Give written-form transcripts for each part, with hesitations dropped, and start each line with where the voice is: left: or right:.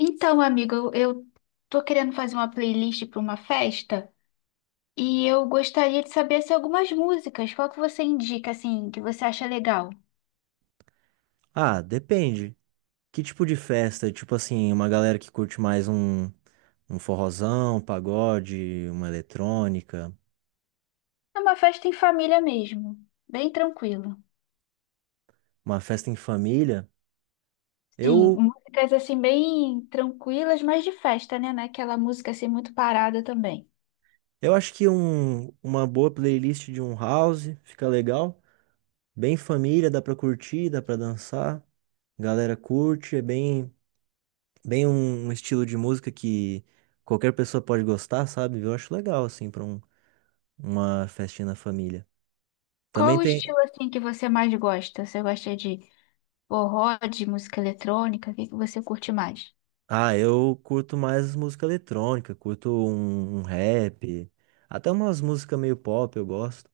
left: Então, amigo, eu tô querendo fazer uma playlist para uma festa e eu gostaria de saber se algumas músicas, qual que você indica assim, que você acha legal?
right: Ah, depende. Que tipo de festa? Tipo assim, uma galera que curte mais um forrozão, um pagode, uma eletrônica,
left: É uma festa em família mesmo, bem tranquilo.
right: uma festa em família.
left: Sim,
right: Eu,
left: músicas assim bem tranquilas, mas de festa, né? Não é aquela música assim muito parada também.
right: eu acho que uma boa playlist de um house fica legal. Bem família, dá pra curtir, dá pra dançar. Galera curte, é bem um estilo de música que qualquer pessoa pode gostar, sabe? Eu acho legal, assim, pra uma festinha na família.
left: Qual
right: Também
left: o
right: tem.
left: estilo assim que você mais gosta? Você gosta de forró, de música eletrônica? O que você curte mais?
right: Ah, eu curto mais música eletrônica, curto um rap, até umas músicas meio pop eu gosto.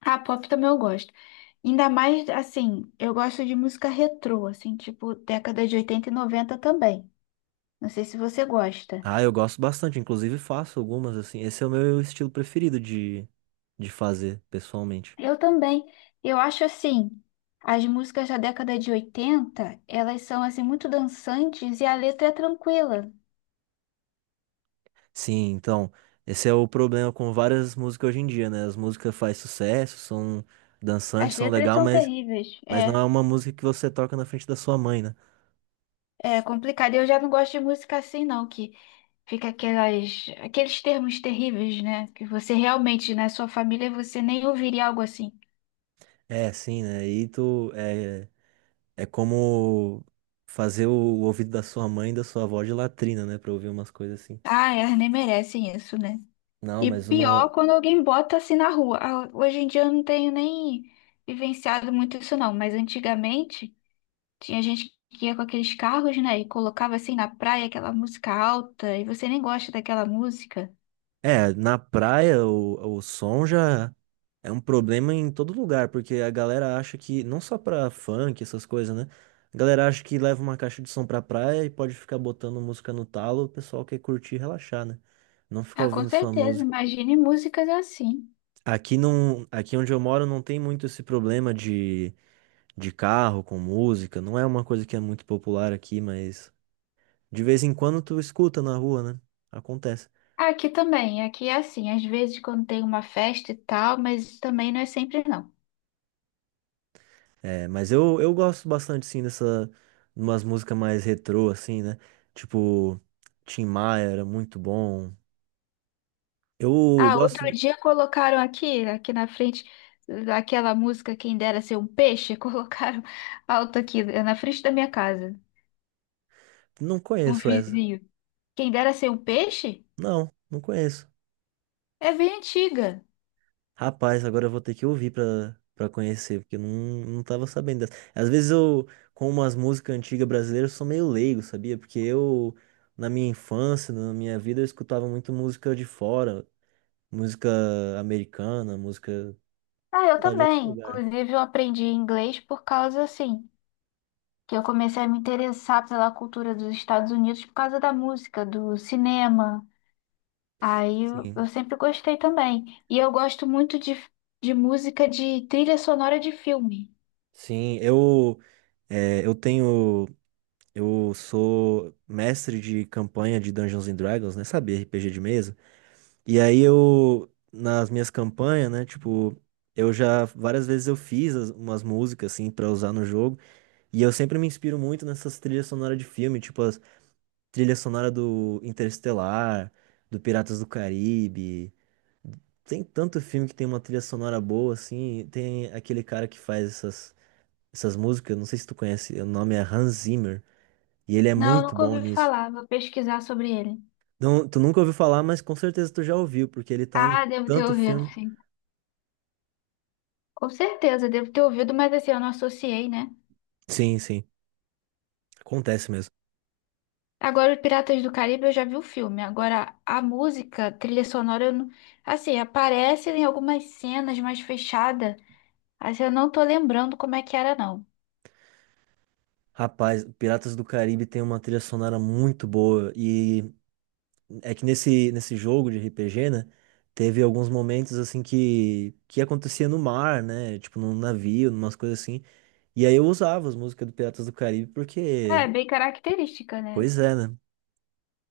left: Ah, pop também eu gosto. Ainda mais, assim, eu gosto de música retrô, assim, tipo década de 80 e 90 também. Não sei se você gosta.
right: Ah, eu gosto bastante, inclusive faço algumas assim. Esse é o meu estilo preferido de, fazer, pessoalmente.
left: Eu também. Eu acho, assim, as músicas da década de 80, elas são, assim, muito dançantes e a letra é tranquila.
right: Sim, então, esse é o problema com várias músicas hoje em dia, né? As músicas fazem sucesso, são dançantes,
left: As
right: são
left: letras
right: legal,
left: são
right: mas,
left: terríveis.
right: mas não
left: É,
right: é uma música que você toca na frente da sua mãe, né?
left: é complicado. Eu já não gosto de música assim, não, que fica aquelas, aqueles termos terríveis, né? Que você realmente, na sua família, você nem ouviria algo assim.
right: É, sim, né? E tu, é como fazer o, ouvido da sua mãe e da sua avó de latrina, né? Pra ouvir umas coisas assim.
left: Ah, elas nem merecem isso, né?
right: Não,
left: E
right: mas
left: pior
right: uma.
left: quando alguém bota assim na rua. Ah, hoje em dia eu não tenho nem vivenciado muito isso não, mas antigamente tinha gente que ia com aqueles carros, né, e colocava assim na praia aquela música alta e você nem gosta daquela música.
right: É, na praia o som já é um problema em todo lugar, porque a galera acha que, não só pra funk, essas coisas, né? A galera acha que leva uma caixa de som pra praia e pode ficar botando música no talo, o pessoal quer curtir e relaxar, né? Não ficar
left: Ah, com
right: ouvindo sua
left: certeza,
right: música.
left: imagine músicas assim.
right: Aqui não, aqui onde eu moro não tem muito esse problema de, carro com música, não é uma coisa que é muito popular aqui, mas. De vez em quando tu escuta na rua, né? Acontece.
left: Aqui também, aqui é assim, às vezes quando tem uma festa e tal, mas também não é sempre não.
right: É, mas eu gosto bastante, sim, dessa. Umas músicas mais retrô, assim, né? Tipo, Tim Maia era muito bom. Eu
left: Ah,
right: gosto
left: outro
right: de...
left: dia colocaram aqui, aqui na frente, aquela música Quem Dera Ser um Peixe, colocaram alto aqui, na frente da minha casa,
right: Não
left: um
right: conheço essa.
left: vizinho. Quem Dera Ser um Peixe?
right: Não, não conheço.
left: É bem antiga.
right: Rapaz, agora eu vou ter que ouvir pra, conhecer, porque eu não tava sabendo dessa. Às vezes eu, com umas músicas antigas brasileiras, eu sou meio leigo, sabia? Porque eu, na minha infância, na minha vida, eu escutava muito música de fora. Música americana, música,
left: Ah,
right: sei
left: eu
right: lá, de outro
left: também.
right: lugar.
left: Inclusive, eu aprendi inglês por causa, assim, que eu comecei a me interessar pela cultura dos Estados Unidos por causa da música, do cinema. Aí eu,
right: Sim.
left: eu sempre gostei também. E eu gosto muito de música de trilha sonora de filme.
right: Sim, eu, é, eu tenho, eu sou mestre de campanha de Dungeons and Dragons, né? Sabe, RPG de mesa. E aí eu, nas minhas campanhas, né, tipo, eu já, várias vezes eu fiz umas músicas, assim, pra usar no jogo. E eu sempre me inspiro muito nessas trilhas sonoras de filme, tipo as trilhas sonoras do Interestelar, do Piratas do Caribe. Tem tanto filme que tem uma trilha sonora boa, assim. Tem aquele cara que faz essas, músicas, não sei se tu conhece, o nome é Hans Zimmer, e ele é
left: Não,
right: muito
left: nunca
right: bom
left: ouvi
right: nisso.
left: falar. Vou pesquisar sobre ele.
right: Não, tu nunca ouviu falar, mas com certeza tu já ouviu, porque ele tá em
left: Ah, devo ter
right: tanto
left: ouvido,
right: filme.
left: sim. Com certeza, devo ter ouvido, mas assim, eu não associei, né?
right: Sim, sim, acontece mesmo.
left: Agora, o Piratas do Caribe, eu já vi o filme. Agora, a música, trilha sonora, eu não, assim, aparece em algumas cenas mais fechada. Assim, eu não tô lembrando como é que era, não.
right: Rapaz, Piratas do Caribe tem uma trilha sonora muito boa, e é que nesse, jogo de RPG, né, teve alguns momentos, assim, que acontecia no mar, né, tipo num navio, umas coisas assim. E aí eu usava as músicas do Piratas do Caribe porque,
left: É, bem característica, né?
right: pois é, né?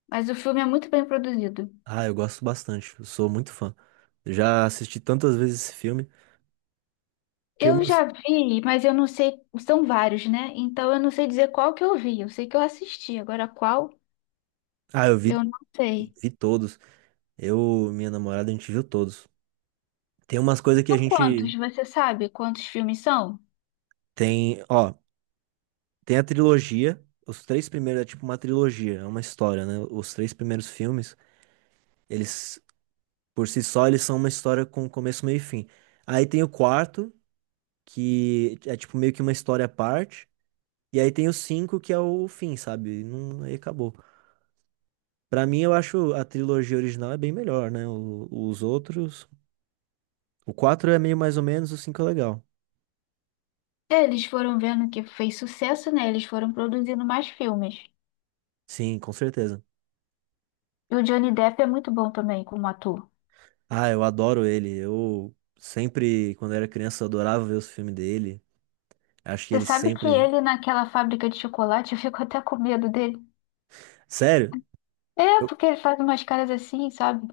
left: Mas o filme é muito bem produzido.
right: Ah, eu gosto bastante, eu sou muito fã. Já assisti tantas vezes esse filme. Tem
left: Eu
right: umas.
left: já vi, mas eu não sei, são vários, né? Então eu não sei dizer qual que eu vi. Eu sei que eu assisti, agora qual,
right: Ah, eu vi,
left: eu não sei.
right: vi todos. Eu, minha namorada, a gente viu todos. Tem umas coisas que a
left: São
right: gente
left: quantos? Você sabe quantos filmes são?
right: tem, ó, tem a trilogia. Os três primeiros é tipo uma trilogia, é uma história, né? Os três primeiros filmes, eles, por si só, eles são uma história com começo, meio e fim. Aí tem o quarto, que é tipo meio que uma história à parte. E aí tem o 5 que é o fim, sabe? Não, aí acabou. Pra mim, eu acho a trilogia original é bem melhor, né? Os outros. O 4 é meio mais ou menos, o cinco é legal.
left: É, eles foram vendo que fez sucesso, né? Eles foram produzindo mais filmes.
right: Sim, com certeza.
left: E o Johnny Depp é muito bom também como ator.
right: Ah, eu adoro ele. Eu sempre, quando era criança, eu adorava ver os filmes dele. Acho que
left: Você
right: ele
left: sabe que
right: sempre.
left: ele naquela fábrica de chocolate, eu fico até com medo dele.
right: Sério?
left: É,
right: Eu-
left: porque ele faz umas caras assim, sabe?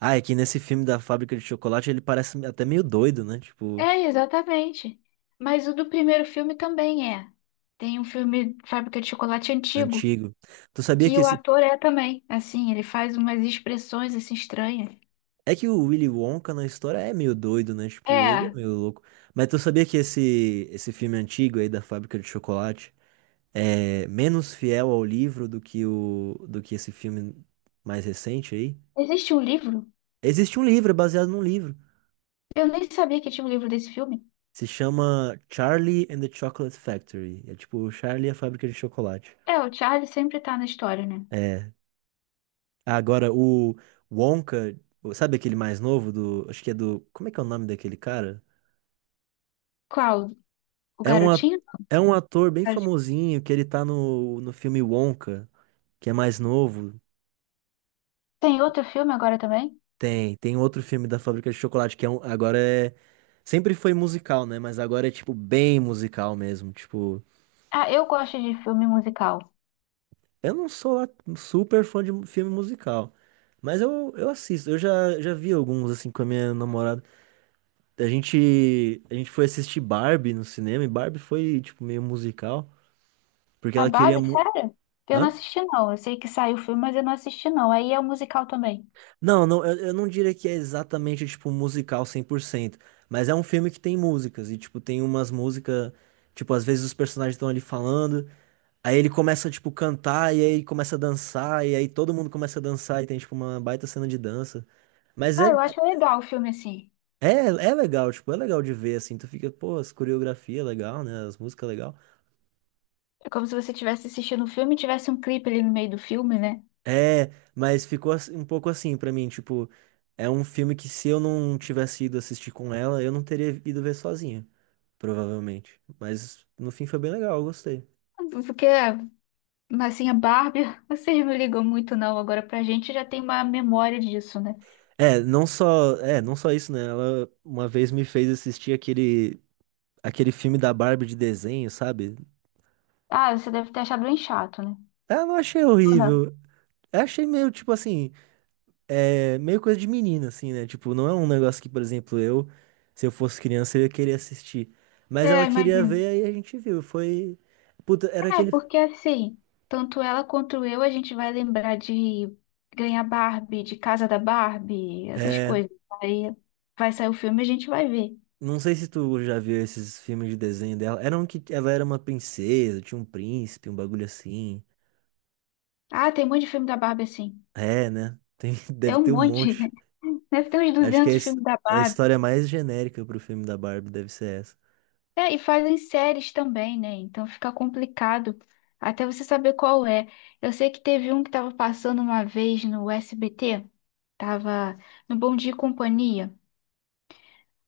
right: Ah, é que nesse filme da fábrica de chocolate ele parece até meio doido, né? Tipo,
left: É, exatamente. Mas o do primeiro filme também é. Tem um filme Fábrica de Chocolate antigo,
right: antigo. Tu sabia
left: que
right: que
left: o
right: esse
left: ator é também. Assim, ele faz umas expressões assim estranhas.
right: É que o Willy Wonka na história é meio doido, né? Tipo, ele é
left: É,
right: meio louco. Mas tu sabia que esse, filme antigo aí da Fábrica de Chocolate é menos fiel ao livro do que do que esse filme mais recente aí?
left: existe um livro?
right: Existe um livro, é baseado num livro.
left: Eu nem sabia que tinha um livro desse filme.
right: Se chama Charlie and the Chocolate Factory. É tipo Charlie e a Fábrica de Chocolate.
left: É, o Charlie sempre tá na história, né?
right: É. Ah, agora, o Wonka, sabe aquele mais novo do. Acho que é do. Como é que é o nome daquele cara?
left: Qual? O
right: É um, a-
left: Garotinho?
right: é um ator bem famosinho que ele tá no, filme Wonka, que é mais novo.
left: Tem outro filme agora também?
right: Tem outro filme da Fábrica de Chocolate que é agora é sempre foi musical, né? Mas agora é tipo bem musical mesmo, tipo,
left: Ah, eu gosto de filme musical.
right: eu não sou lá super fã de filme musical, mas eu, assisto. Eu já vi alguns assim com a minha namorada. A gente foi assistir Barbie no cinema e Barbie foi tipo meio musical, porque
left: A
right: ela queria
left: Barbie,
right: mu-
left: sério? Eu não
right: Hã?
left: assisti, não. Eu sei que saiu o filme, mas eu não assisti, não. Aí é o musical também.
right: Não, não, eu não diria que é exatamente, tipo, musical 100%, mas é um filme que tem músicas, e, tipo, tem umas músicas, tipo, às vezes os personagens estão ali falando, aí ele começa, tipo, cantar, e aí começa a dançar, e aí todo mundo começa a dançar, e tem, tipo, uma baita cena de dança. Mas
left: Ah,
right: é,
left: eu acho legal o filme assim.
right: é, é legal, tipo, é legal de ver, assim, tu fica, pô, as coreografia é legal, né, as músicas é legal.
left: É como se você estivesse assistindo o filme e tivesse um clipe ali no meio do filme, né?
right: É, mas ficou um pouco assim pra mim, tipo, é um filme que se eu não tivesse ido assistir com ela, eu não teria ido ver sozinho, provavelmente. Mas no fim foi bem legal, eu gostei.
left: Porque, assim, a Barbie, vocês não ligam muito, não. Agora, pra gente já tem uma memória disso, né?
right: É, não só, não só isso, né? Ela uma vez me fez assistir aquele filme da Barbie de desenho, sabe?
left: Ah, você deve ter achado bem chato, né?
right: Ah, não achei
left: Ou não?
right: horrível. Eu achei meio tipo assim, é meio coisa de menina, assim, né? Tipo, não é um negócio que, por exemplo, se eu fosse criança, eu ia querer assistir. Mas
left: É,
right: ela queria
left: imagino.
right: ver, aí a gente viu. Foi. Puta, era
left: É,
right: aquele.
left: porque assim, tanto ela quanto eu, a gente vai lembrar de ganhar Barbie, de Casa da Barbie, essas
right: É.
left: coisas. Aí vai sair o filme e a gente vai ver.
right: Não sei se tu já viu esses filmes de desenho dela. Era um que ela era uma princesa, tinha um príncipe, um bagulho assim.
left: Ah, tem um monte de filme da Barbie assim.
right: É, né? Tem,
left: É
right: deve
left: um
right: ter um
left: monte.
right: monte.
left: Deve ter uns
right: Acho que é a
left: 200
right: his-
left: filmes da
right: é a
left: Barbie.
right: história mais genérica pro filme da Barbie deve ser essa.
left: É, e fazem séries também, né? Então fica complicado até você saber qual é. Eu sei que teve um que tava passando uma vez no SBT, tava no Bom Dia e Companhia.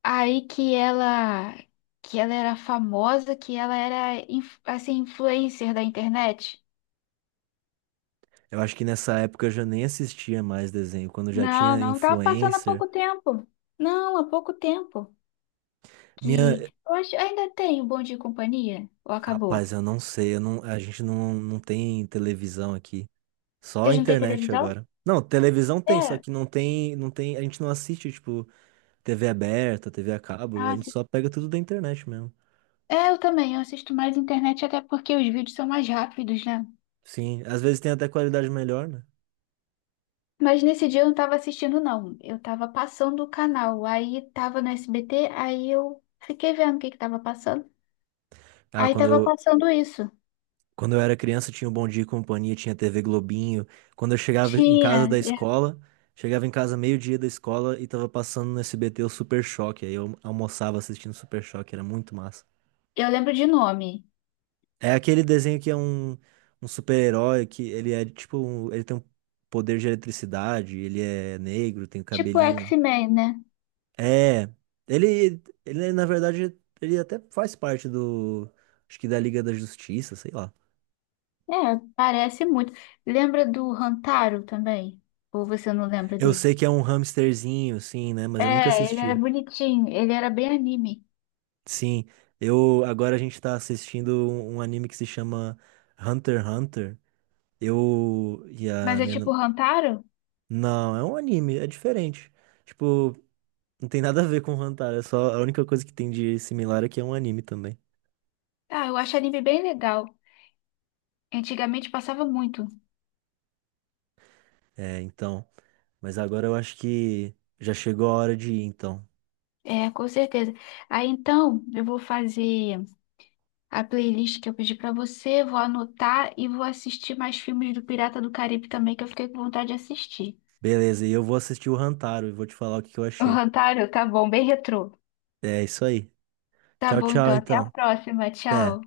left: Aí que ela era famosa, que ela era assim influencer da internet.
right: Eu acho que nessa época eu já nem assistia mais desenho, quando já
left: Não,
right: tinha
left: não, tava passando há
right: influencer.
left: pouco tempo. Não, há pouco tempo.
right: Minha,
left: Que eu acho ainda tem o Bom Dia e Companhia ou
right: Rapaz,
left: acabou?
right: eu não sei, eu não, a gente não tem televisão aqui. Só a
left: Vocês não têm
right: internet
left: televisão?
right: agora. Não, televisão tem, só
left: É,
right: que não tem, a gente não assiste, tipo, TV aberta, TV a cabo, a
left: ah,
right: gente
left: se-
right: só pega tudo da internet mesmo.
left: é, eu também, eu assisto mais internet até porque os vídeos são mais rápidos, né?
right: Sim, às vezes tem até qualidade melhor, né?
left: Mas nesse dia eu não tava assistindo não. Eu tava passando o canal. Aí tava no SBT, aí eu fiquei vendo o que que tava passando.
right: Ah,
left: Aí
right: quando
left: tava
right: eu,
left: passando isso.
right: quando eu era criança tinha o Bom Dia e Companhia, tinha TV Globinho. Quando eu chegava em casa
left: Tinha,
right: da
left: eu
right: escola, chegava em casa meio-dia da escola e tava passando no SBT o Super Choque, aí eu almoçava assistindo Super Choque, era muito massa.
left: eu lembro de nome.
right: É aquele desenho que é um super-herói que ele é Ele tem um poder de eletricidade, ele é negro, tem o
left: Tipo
right: cabelinho.
left: X-Men, né?
right: É. Ele, na verdade, ele até faz parte do. Acho que da Liga da Justiça, sei lá.
left: É, parece muito. Lembra do Hantaro também? Ou você não lembra
right: Eu
left: dele?
right: sei que é um hamsterzinho, sim, né? Mas eu nunca
left: É, ele era
right: assisti.
left: bonitinho, ele era bem anime.
right: Sim, eu. Agora a gente tá assistindo um anime que se chama Hunter x Hunter. Eu. E
left: Mas
right: a
left: é
right: minha.
left: tipo
right: Nam-
left: Hantaro?
right: Não, é um anime, é diferente. Tipo. Não tem nada a ver com Hantaro, é só a única coisa que tem de similar é que é um anime também.
left: Ah, eu acho anime bem legal. Antigamente passava muito.
right: É, então. Mas agora eu acho que já chegou a hora de ir, então.
left: É, com certeza. Aí então, eu vou fazer a playlist que eu pedi pra você, vou anotar e vou assistir mais filmes do Pirata do Caribe também, que eu fiquei com vontade de assistir.
right: Beleza, e eu vou assistir o Hantaro e vou te falar o que que eu
left: O
right: achei.
left: Hantaro, tá bom, bem retrô.
right: É isso aí.
left: Tá
right: Tchau,
left: bom, então.
right: tchau,
left: Até a
right: então.
left: próxima.
right: Até.
left: Tchau.